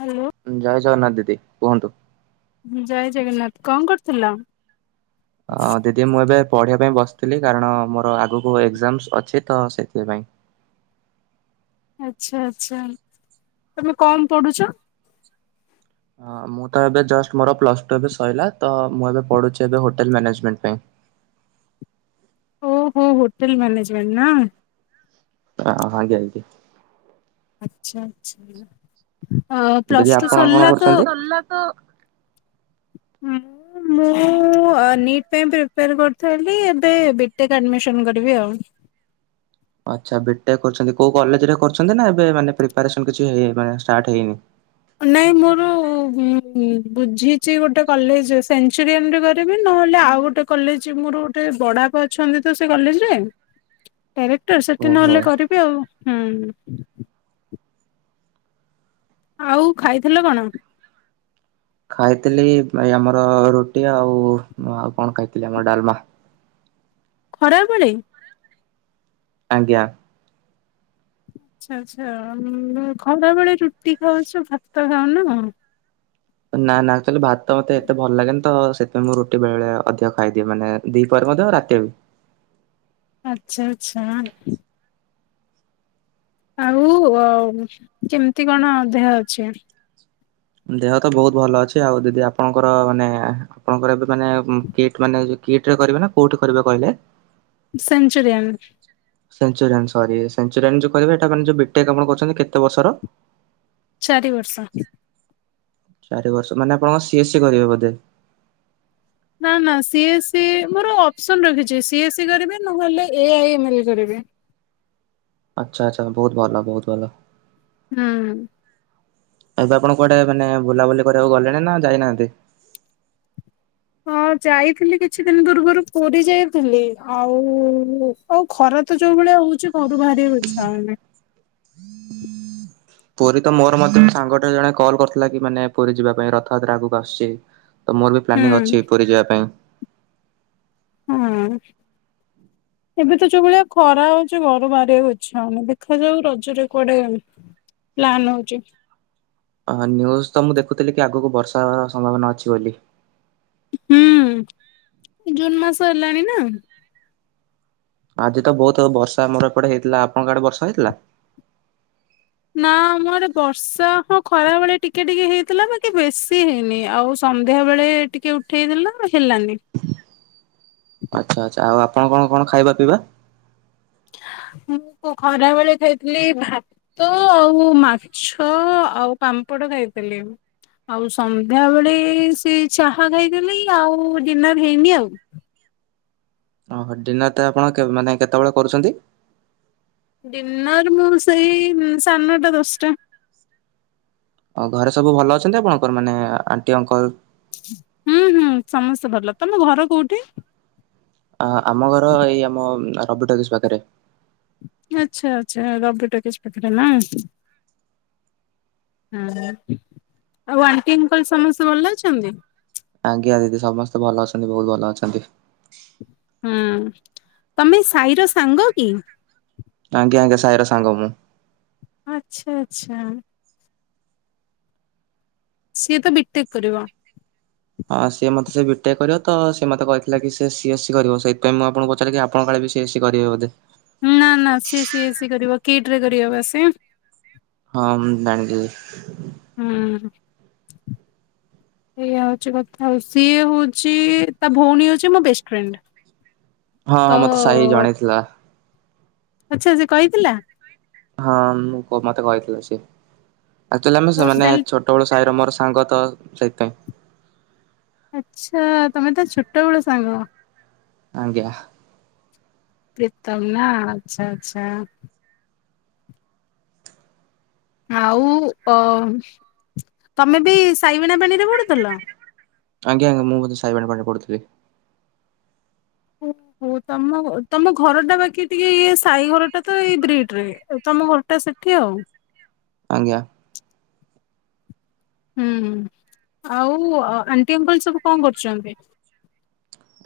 Hello ଜୟ ଜଗନ୍ନାଥ ଦି। ଦି କୁହନ୍ତୁ? ଜୟ ଜଗନ୍ନାଥ, କଣ କରୁଥିଲ? ଅ ଦିଦି, ମୁଁ ଏବେ ପଢ଼ିବା ପାଇଁ ବସିଥିଲି, କାରଣ ମୋର ଆଗକୁ ଏକ୍ଜାମସ୍ ଅଛି, ତ ସେଥିପାଇଁ। ଆଚ୍ଛା, ଆଚ୍ଛା ତମେ କଣ ପଡୁଛ? ଅ ମୁଁ, ତ ଏବେ ଯଷ୍ଟ ମୋର ପ୍ଲସ ଟୁ ଏବେ ସଇଲା, ତ ମୁଁ ଏବେ ପଢ଼ୁଛି, ଏବେ ହୋଟେଲ ମ୍ୟାନେଜମେଣ୍ଟ ପାଇଁ। ଓହୋ, ହୋଟେଲ ମ୍ୟାନେଜମେଣ୍ଟ ନା। ହଁ, ଆଜ୍ଞା ଦିଦି। ଆଚ୍ଛା, ଆଚ୍ଛା। ଅ ଦିଦି ପ୍ଲସ୍ ଟୁ ଆପଣ କଣ ସରିଲା ତ କରୁଛନ୍ତି? ମୁଁ ଅ ନିଟ୍ ପାଇଁ ପ୍ରିପେୟାର କରିୁଥିଲି, ଏବେ ବିଟେକ୍ ଆଡ଼ମିସନ କରିବି ଆଉ। ଆଛା ବିଟେକ୍ କରୁଛନ୍ତି, କୋଉ କଲେଜରେ କରଛନ୍ତି, ନା ଏବେ ମାନେ ପ୍ରିପାରେସନ କିଛି ହେଇ, ଷ୍ଟାଟ ହେଇନି। ନାଇଁ ମୋର ବୁଝିଛି, ଗୋଟେ କଲେଜ ସେଞ୍ଚରିଆନରେ କରିବି, ନହେଲେ ଆଉ ଗୋଟେ କଲେଜ ମୋର ଗୋଟେ ବଡାପ ଅଛନ୍ତି, ତ ସେ କଲେଜରେ କ୍ୟାରେକ୍ଟର ସେଠି ଓହୋ। ନହେଲେ କରିବି, ଆଉ। ହୁଁ। ଆଉ ଖାଇଥିଲ କଣ? ଖାଇଥିଲି ଏ ଆମର ରୁଟି ଆଉ, ଆଉ କଣ ଖାଇଥିଲି, ଆମର ଡାଲମା। ଖରାବେଳେ ଆଜ୍ଞା। ଆଚ୍ଛା ଆଚ୍ଛା ଉଁ ଖରାବେଳେ ରୁଟି ଖାଉଛ, ଭାତ ଖାଉନ? ନା ନା ତାହଲେ ଭାତ ତ ମତେ ଏତେ ଭଲ ଲାଗେନି ତ ସେଥିପାଇଁ ମୁଁ ରୁଟି ବେଳେ ବେଳେ ଅଧିକ ଖାଇଦିଏ ମାନେ ଦି ପରେ ମଧ୍ୟ ରାତିରେ ବି- ଆଚ୍ଛା ଆଚ୍ଛା ଆଉ କେମିତି କଣ ଦେହ ଅଛି- ଦେହ ତ ବହୁତ ଭଲ ଅଛି ଆଉ ଦିଦି ଆପଣଙ୍କର ମାନେ ଆପଣଙ୍କର ଏବେ- ମାନେ ଗେଟ ମାନେ- କିଟରେ କରିବେ ନା କୋଉଠି କରିବେ କହିଲେ- ସେନଞ୍ଚୁରିମ୍- ସେଞ୍ଚୁରିଆ ସରି ସେଞ୍ଚୁରିଆ ଯୋଉ କହିବେଇଟା ମାନେ ଯଉ ବିଟେକ୍ ଆପଣ କହୁଛନ୍ତି କେତେ ବର୍ଷର- ଚାରି ବର୍ଷ। ଚାରି ବର୍ଷ ମାନେ ଆପଣଙ୍କ ସିଏସ୍ ସ କରିବେ ବୋଧେ- ନା ନା ସିଏସ୍ ସ ମୋର ଅପସନ ରଖିଛି ସି ଏସ୍ ସ କରିବେ ନହେଲେ ଏଇ କରିବେ- ଆଚ୍ଛା ଆଚ୍ଛା ବହୁତ ଭଲ ବହୁତ ଭଲ- ହୁଁ। ଏବେ ଆପଣ କୁଆଡେ ମାନେ ବୁଲାବୁଲି କରିବାକୁ ଗଲେଣି ନା ଯାଇନାହାନ୍ତି- ହଁ ଯାଇଥିଲି କିଛି ଦିନ ପୂର୍ବରୁ ପୁରୀ ଯାଇଥିଲି ଆଉ ଆଉ ଖରା ତ ଯୋଉ ଭଳିଆ ହଉଛି ଘରୁ ବାହାରି ଅଇଛ ଆଉନି- ପୁରୀ ତ ମୋର ମଧ୍ୟ ସାଙ୍ଗଟେ ଜଣେ କଲ୍ କରିଥିଲା କି ମାନେ ପୁରୀ ଯିବା ପାଇଁ ରଥଯାତ୍ରା ଆଗକୁ ଆସୁଛି- ତ ମୋର ବି ହୁଁ ପ୍ଲାନିଂ ଅଛି ପୁରୀ ଯିବା ପାଇଁ- ହଁ ଏବେ ତ ଯୋଉ ଭଳିଆ ଖରା ହଉଛି ଘରୁ ବାହାରିବାକୁ ଇଛା ହଉନି ଦେଖାଯାଉ ରଜରେ କୁଆଡେ ପ୍ଲାନ୍ ହଉଛି- ନ୍ୟୁଜ ତ ମୁଁ ଦେଖୁଥିଲି କି ଆଗକୁ ବର୍ଷା ହେବାର ସମ୍ଭାବନା ଅଛି ବୋଲି- ହୁଁ ଜୁନ୍ ମାସ ହେଲାଣି ନା- ଆଜି ତ ବହୁତ ବର୍ଷା ଆମର ଏପଟେ ହେଇଥିଲା ଆପଣଙ୍କ କାଆଡେ ବର୍ଷା ହେଇଥିଲା- ନା ମୋର ବର୍ଷା ହଁ ଖରା ବେଳେ ଟିକେ ଟିକେ ହେଇଥିଲା ବାକ ବେଶୀ ହେଇନି ଆଉ ସନ୍ଧ୍ୟା ବେଳେ ଟିକେ ଉଠେଇଥିଲା- ହେଲାନି। କଣ କଣ କଣ ଖାଇବା ପିଇବା- ମୁଁ ଖରାବେଳେ ଖାଇଥିଲି ଭାତ ଆଉ ମାଛ ଆଉ ପାମ୍ପଡ଼ ଖାଇଥିଲି ଆଉ ସନ୍ଧ୍ୟାବେଳେ ସେ ଚାହା ଖାଇଥିଲି ଆଉ ଡିନର୍ ହେଇନି ଆଉ- ଓହୋ ଡିନର ତ ଆପଣ ମାନେ କେତେବେଳେ କରୁଛନ୍ତି- ଡିନର୍ ମୁଁ ସେଇ ସାଢେ ନଟା ଦଶଟା- ଓ ଘରେ ସବୁ ଭଲ ଅଛନ୍ତି ଆପଣଙ୍କର ମାନେ ଆଣ୍ଟି ଅଙ୍କଲ- ହୁଁ ହୁଁ ସମସ୍ତେ ଭଲ ତମ ଘର କୋଉଠି- ଆ ଆମ ଘର ଏଇ ଆମ ରବି ଟକିଜ ପାଖରେ- ଆଛା ଆଚ୍ଛା ରବି ଟକିଜ ପାଖରେ ନା ଆଉ ଆଣ୍ଟି ସମସ୍ତେ ଭଲ ଅଛନ୍ତି- ଆଜ୍ଞା ଦିଦି ସମସ୍ତେ ଭଲ ଅଛନ୍ତି ବହୁତ ଭଲ ଅଛନ୍ତି- ହୁଁ ତମେ ସାହିର ସାଙ୍ଗ କି- ଆଜ୍ଞା ଆଜ୍ଞା ସାହିର ସାଙ୍ଗ ମୁଁ- ଆଛା ଆଛା। ସିଏ ତ ବିଟେକ୍ କରିବ- ହଁ ସିଏ ମତେ ସେ ବିଏ କରିବ ତ ସ ସେ ମତେ କହିଥିଲା କି ସେ ସିଏସ୍ ସି କରିବ ସେଥିପାଇଁ ମୁଁ ଆପଣଙ୍କୁ ପଚାରିଲି ଆପଙ୍କ କାଳେ ବି ସିଏସ୍ ସି କରିବ ବୋଧେ- ନା ନା ସି ଏ ସି କରିବ କିଟ ରେ କରିବ ବା ସେ ହଁ ଜାଣିଲି ଏବେ ହୁଁ ଏଇଆ ହଉଛି କଥା ଆଉ ସିଏ ହଉଛି ତା ଭଉଣୀ ହଉଛି ମୋ ବେଷ୍ଟ ଫ୍ରେଣ୍ଡ- ହଁ ହଁ ମତେ ସାହି ଜଣେଇଥିଲା- ଆଛା ସେ କହିଥିଲା- ହଁ ମୁଁ ମତେ କହିଥିଲ ସେ। ଆକ୍ଚୁଲି ଆମେ ଓ ସେମାନେ ତାହେଲେ ଛୋଟବେଳୁ। ସାଇର ମୋର ସାଙ୍ଗ ତ ସେଇଥିପାଇଁ। ଆଚ୍ଛା ତମେ ତା ଛୋଟବେଳୁ ସାଙ୍ଗ। ଆଜ୍ଞା। ପ୍ରିତମ ନା ଆଚ୍ଛା ଆଚ୍ଛା। ଆଉ ଅ ତମେ ବି ସାଇ ବେଣା ପାଣିରେ ପଡୁଥିଲ। ଆଜ୍ଞା ଆଜ୍ଞା ମୁଁ ବୋଧେ ସାଇ [unintelligible] ପାଠ ପଢିଥିଲି। ଓ ହୋ ତମ ତମ ଘରଟା ବାକି ଟିକେ ଇଏସ ସାଇଘର ଟା ତ ଏଇ ବ୍ରିଡ ରେ। ତମ ଘରଟା ସେଠି ଆଉ। ଆଜ୍ଞା। ହୁଁ ଆଉ ଆଣ୍ଟି ଅଙ୍କଲ ସବୁ କଣ କରୁଛନ୍ତି?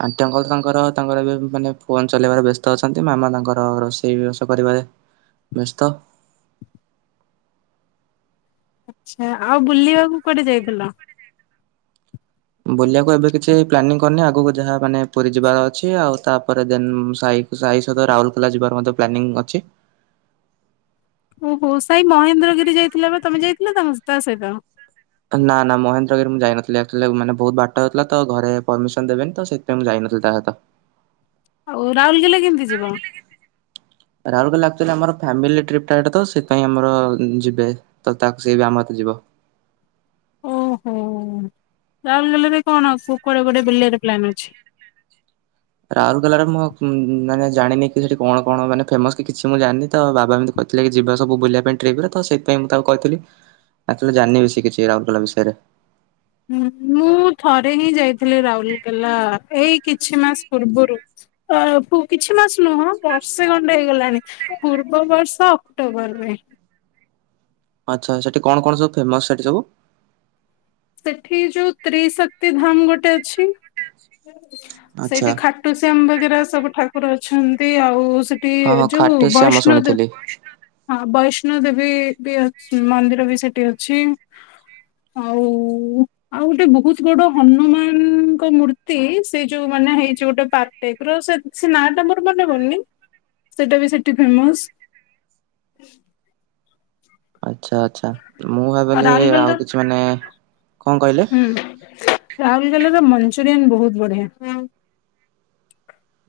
ଆଣ୍ଟି ଅଙ୍କଲ ତାଙ୍କର ତାଙ୍କର ଏବେ ମାନେ ଫୋନ୍ ଚଲେଇବାରେ ବ୍ୟସ୍ତ ଅଛନ୍ତି ମାମା ତାଙ୍କର ରୋଷେଇ ବାସ କରିବାରେ ବ୍ୟସ୍ତ। ଆଚ୍ଛା ଆଉ ବୁଲିବାକୁ କୁଆଡେ ଯାଇଥିଲ? ବୁଲିବାକୁ ଏବେ କିଛି ପ୍ଲାନିଂ କରିନି ଆଗକୁ ଯାହା ମାନେ ପୁରୀ ଯିବାର ଅଛି ଆଉ ତାପରେ ଦେନ୍ ସାଇ ସାଇ ସହିତ ରାଉରକେଲା ଯିବାର ମଧ୍ୟ ପ୍ଲାନିଂ ଅଛି। ଓହୋ ସାଇ ମହେନ୍ଦ୍ରଗିରି ଯାଇଥିଲା ବା ତମେ ଯାଇ [unintelligible] ତମେ ତା ସହିତ। ନା ନା ମହେନ୍ଦ୍ରଗିରି ମୁଁ ଯାଇନଥିଲି ଆକଚୁଆଲି ମାନେ ବହୁତ ବାଟ ହେଉଥିଲା ତ ଘରେ ପରମିସନ ଦେବିନି ତ ସେଥିପାଇଁ ମୁଁ ଯାଇନଥିଲ ତା ସହିତ। ଆଉ ରାଉଲକେଲା କେମିତି ଯିବ? ରାଉଲକେଲା ଆକଚୁଆଲି ଆମର ଫ୍ଯାମିଲ ଟ୍ରିପ ଏଟା ତ ସେଇଥିପାଇଁ ଆମର ଯିବେ ତ ତାକୁ ସେ ବି ଆମ ସହିତ ଯିବ। ଓହୋ ରାଉରକେଲାରେ କଣ କୁଆଡେ ଗୋଟେ ବିଲିବାରେ ପ୍ଲାନିଂ ଅଛି? ରାଉରକେଲାରେ ମୁଁ ମାନେ ଜାଣିନି କି ସେଠି କଣ କଣ ମାନେ ଫେମସ୍ କି କିଛି ମୁଁ ଜାଣିନି ତ ବାବା ଏମିତି କହିଥିଲେ କି ଯିବା ସବୁ ବୁଲିବା ପାଇଁ ଟ୍ରିପରେ ତ ସେଇଥିପାଇଁ ମୁଁ ତାକୁ କହିଥିଲି ଆକ୍ଚୁଆଲି ଜାଣିନି ସେ କିଛି ରାଉରକେଲା ବିଷୟରେ। ମୁଁ ଥରେ ହିଁ ଯାଇଥିଲି ରାଉରକେଲା ଏଇ କିଛି ମାସ ପୂର୍ବରୁ କିଛି ଆ ମାସ ନୁହଁ ବର୍ଷେ ଖଣ୍ଡେ ହେଇଗଲାଣି ପୂର୍ବ ବର୍ଷ ଅକ୍ଟୋବରରେ। ଆଚ୍ଛା ଆଚ୍ଛା ସେଠି କଣ କଣ ସବୁ ଫେମସ ସେଠି ସବୁ। ସେଠି ଯୋଉ ତ୍ରିଶକ୍ତି ଧାମ ଗୋଟେ ଅଛି। ଆଚ୍ଛା ସେଇଠି ଖାଟୁସ୍ଯାମ ବଗେରା ସବୁ ଠାକୁ ଠାକୁର ଅଛନ୍ତି ଆଉ ସେଠି ହଁ ହଁ ଯୋଉ ଖାଟୁ ଶ୍ୟାମ ବୈଷ୍ଣବ ଦେବୀ ଶୁଣିଥିଲି। ବୈଷ୍ଣ ବୈଷ୍ଣବ ଦେବୀ ବି ମନ୍ଦିର ବି ସେଠି ଅଛି ଆଉ ଆଉ ଗୋଟେ ବହୁତ ବଡ ହନୁମାନଙ୍କ ମୂର୍ତ୍ତି ସେ ଯୋଉ ମାନେ ହେଇଛି ଗୋଟେ ପାଟ୍ ଟାଇପର ସେ ସେ ନାଁଟା ମୋର ମନେପଡୁନି ସେଟା ବି ସେଠି ଫେମସ। ଆଚ୍ଛା ଆଚ୍ଛା ମୁଁ ଆଉ ଭାବିଲି ରାଉରକେଲାର ଆଉ କିଛି ମାନେ କଣ କହିଲେ? ରାଉଲକେଲାର ମଞ୍ଚୁରିଆନ ବହୁତ ବଢିଆ।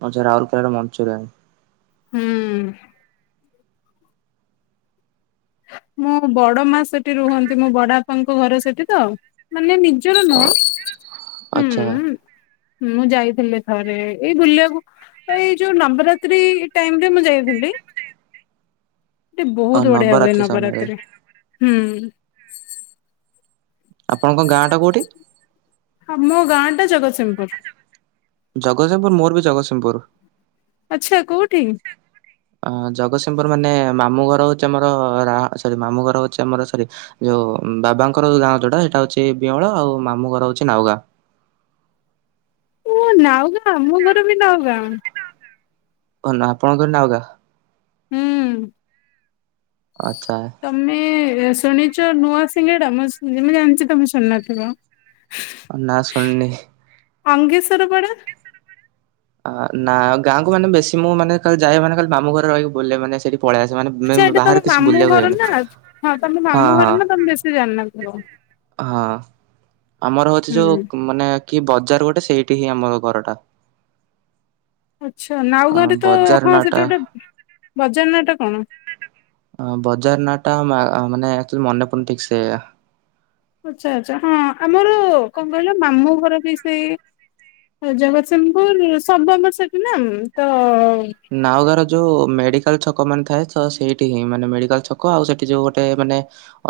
ଆଚ୍ଛା ରାଉଲକେଲାର ମଞ୍ଚୁରିଆନ। ହୁଁ। ମୁଁ ବଡ ମା ସେଠି ରୁହନ୍ତି ମୋ ବଡ ବାପା ଙ୍କ ଘର ସେଠି ତ ମାନେ ନି ନିଜର ନୁହଁ ଆଚ୍ଛା ହୁଁ। ମୁଁ ଯାଇଥିଲି ଥରେ ଏଇ ବୁଲିବାକୁ ଏଇ ଯୋଉ ନବରାତ୍ରି ଟାଇମରେ ମୁଁ ଯାଇଥିଲି। ସେଟି ବହୁତ ବଢି ଢିଆ ହୁଏ ନବରାତ୍ରି ସମୟରେ ନବରାତ୍ରିରେ ହୁଁ ଉଁ। ଆପଣଙ୍କ ଗାଁଆଟା କୋଉଠି? ହ ମୋ ଗାଁଆଟା ଜଗତସିଂହପୁର। ଜଗତସିଂହପୁର ମୋର ବି ଜଗତସିଂହପୁର। ଆଚ୍ଛା କୋଉଠି? ଅଁ ଜଗତସିଂହପୁର ମାନେ ମାମୁଁ ଘର ହଉଛି ଆମର ରାହା ସରି ମାମୁଁ ଘର ହଉଛି ଆମର ସରି ଯୋଉ ବାବାଙ୍କର ଯୋଉ ଗାଁ ଯୋଟା ସେଇଟା ହଉଛି ବିଅଁଳା ଆଉ ମାମୁଁ ଘର ହଉଛି ନାଉଗାଁ। ଓ ନାଉଗାଁ ଆମ ଘର ବି ନାଉଗାଁ। ହନା ଆପଣଙ୍କର ନାଉଗାଁ। ହୁଁ। ଆଚ୍ଛା ତମେ ଏ ଶୁଣିଛ ନୂଆ ସିଙ୍ଗେଡା ମୁଁ ମୁଁ ଜାଣିଛି ତମେ ଶୁଣି ନଥିବ। ନାଁଆ ଶୁଣିନି। ଅଙ୍ଗେଶରପଡା? ନାଁ ଗାଆଁକୁ ମାନେ ବେଶୀ ମୁଁ ମାନେ ଯାଏ ଖାଲି ମାମୁଁ ଘରେ ରହିକି ବୁଲେ ମାନେ ସେଇଠି ଆଚ୍ଛା ଏଇଟା ତମ ମାମୁଁ ଘର ନା ହଁ ତମ ମାମୁଁ ଘର ନା ତମେ ବେଶୀ ଜାଣିନଥିବ। ହଁ। ଆମର ଅଛି ହୁଁ। ଯୋଉକ୍ ମାନେ କି ବଜାର ଗୋଟେ ସେଇଠି ହିଁ ଆମ ଘରଟା। ଆଚ୍ଛା, ଅ ନାଉଗାଁରେ ତ ବଜାର ହଁ ସେଠି ନାଁଟା ଗୋଟେ ବଜାର ନାଁଟା କଣ? ଆଁ ବଜାର ନାଁଟା ମା ମାନେ ଆକ୍ଚୁଆଲି ମନେ ପଡୁନି ଠିକସେ ଆଚ୍ଛା ଆଚ୍ଛା, ହଁ ଆମର କଣ କହିଲ ମାମୁଁ ଘର ବି ସେଇ ଜଗତସିଂହପୁର ସବୁ ଆମର ସେଠିନା ତ ନାଉଗାଁ ର ଯୋଉ ମେଡି କାଲ୍ ଛକ ମାନେ ଥାଏ ତ ସେଇଠି ହିଁ ମାନେ ମେଡିକାଲ୍ ଛକ ଆଉ ସେଇଠି ଯୋଉ ଗୋଟେ ମାନେ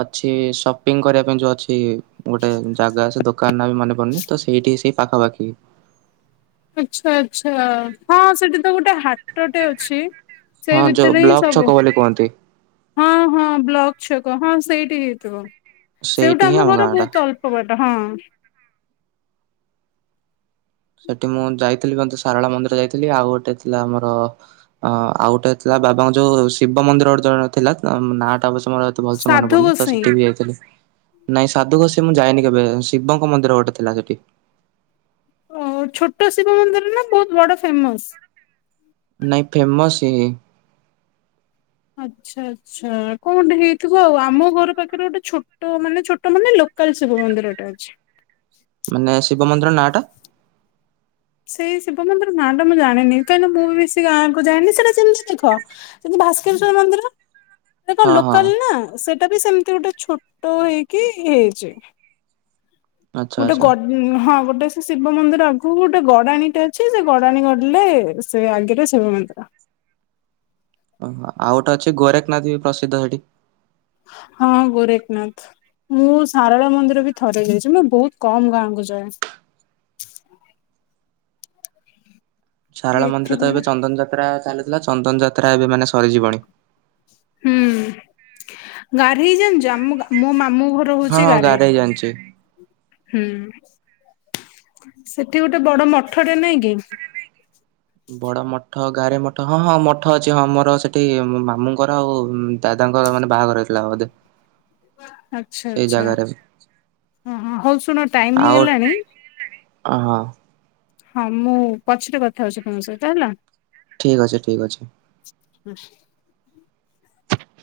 ଅଛି ସପିଙ୍ଗ୍ କରିବା ପାଇଁ ଯୋଉ ଅଛି ଗୋଟେ ଜାଗା ସେ ଦୋ କାନ୍ ନା ମନେ ପଡୁନି ତ ସେଇଠି ସେଇ ପାଖାପାଖି। ଆଚ୍ଛା ଆଚ୍ଛା, ହଁ ସେଠି ତ ଗୋଟ୍ ଗୋଟେ ହାଟଟେ ଅଛି ସେଇ ହଁ ଯୋଉ ଭିତରେ ହିଁ ବ୍ଲକ ସବୁ ଛକ ବୋଲି କୁହନ୍ତି। ହଁ ହଁ ବ୍ଲକ୍ ଛକ ହଁ ସେଇଠି ହେଇଥିବ। ସେଇଠି ସେଉଠୁ ହିଁ ଆମ ଗାଁ ଘର ଟା ବହୁତ ଅଳ୍ପ ଵାଟ୍ ହଁ। ସେଠି ମୁଁ ଯାଇଥିଲି ମତେ ସାରଳା ମନ୍ଦିର ଯାଇଥିଲି ଆଉ ଗୋଟେ ଥିଲା ଆମର ଅ ଆଉ ଗୋଟେ ଥିଲା ବାବାଙ୍କ ଯୋଉ ଶିବ ମନ୍ଦିର ଗୋଟେ ଜଣେ ଥିଲା ନାଁଆଟା ଅବଶ୍ୟ‌ ମୋର ଏ ତେ ଭଲସେ ମନେ ସାଧୁ ପଡୁନି ତ ଗୋସାଇଁ। ସେଠି ବି ଯାଇଥିଲି। ନାଇଁ ସାଧୁ ଗୋସେଇଁ ମୁଁ ଯାଇନି କେବେ ଶିବଙ୍କ ମନ୍ଦିର ଗୋଟେ ଥିଲା ସେଠି। ଓ ଛୋଟ ଶିବ ମନ୍ଦିର ନା ବହୁତ ବଡ ଫେମସ୍? ନାଇଁ ଫେମସ ହିଁ। ଆଚ୍ଛା ଆଚ୍ଛା, କଣଗୋଟେ ହେଇଥିବ ଆଉ ଆମ ଘର ପାଖରେ ଗୋଟେ ଛୋଟ ମାନେ ଛୋଟ ମାନେ ଲୋକାଲ୍ ଶିବ ମନ୍ଦିରଟେ ଅଛି। ମାନେ ଶିବ ମନ୍ଦିର ନାଁଆଟା? ସେଇ ଶିବ ମନ୍ଦିର ନାଁଆଟା ମୁଁ ଜାଣିନି କାହିଁକିନା ମୁଁ ବି ବେଶୀ ଗାଁକୁ ଯାଏନି ସେଟା ଯେମିତି ଦେଖ ଯେମିତି ଭାସ୍କରେଶ୍ୱର ମନ୍ଦିର? ସେ ହଁ କଣ ହଁ ଲୋକାଲ ନା ସେ ସେଟା ବି ସେମିତି ଗୋଟେ ଛୋଟ ହେଇକି ହେଇଛି। ଆଚ୍ଛା ଗୋଟେ ଆଚ୍ଛା ଗ ହଁ ଗୋଟ ଗୋଟ ସେ ଶିବ ମନ୍ଦିର ଆଗକୁ ଗୋଟେ ଗଡାଣୀଟା ଅଛି ସେ ଗଡାଣି ଗଡିଲେ ସେ ଆଗରେ ଶିବ ମନ୍ଦିର। ଓହୋ ଆଉ ଗୋଟେ ଅଛି ଗୋରେଖନାଥ ବି ପ୍ରସିଦ୍ଧ ସେଠି। ହଁ ଗୋରେଖନାଥ ମୁଁ ସାରଳା ମନ୍ଦିର ବି ଥରେ ଯାଇଛି ମୁଁ ବହୁତ କମ ଗାଁ କୁ ଯାଏ ଶାରଳା ମନ୍ଦିର ତ ଏଥିପାଇଁ ଏବେ ଚନ୍ଦନ ଯାତ୍ରା ଚାଲି ଲା ଚନ୍ଦନ ଜାତ ଯାତ୍ରା ଏବେ ମାନେ ସରିଯିବନି ଗାରେ ହେଇ ଜାଣିଛ ମୋ ମାମୁ ହଁ ହଁ ଗାଁରେ ହି ଜାଣିଛି ହୁଁ ସେଠି ଗୋଟେ ବଡ ମଠଟା ନାଇଁ କି ବଡ ମଠ ଗାଁରେ ମଠ ହଁ ହଁ ମଠ ଅଛି ହଁ ମୋର ସେଠି ମାମୁଙ୍କର ଆଉ ଦାଦାଙ୍କର ମାନେ ବାହାଘର ହେଇଥିଲାଉ ବୋଧେ ଆଛା ସେଇ ଆଛା ଜାଗାରେ ହଁ ହଁ ହଉ ଶୁଣ ଟାଇମ ହେଇଗଲାଣି ଓହୋ ହଁ ମୁଁ ପଛରେ କଥା ହଉଛି ତମ ସହିତ ହେଲା ଠିକ ଅଛ ଠିକ ଅଛ ଠିକ୍ ଅଛି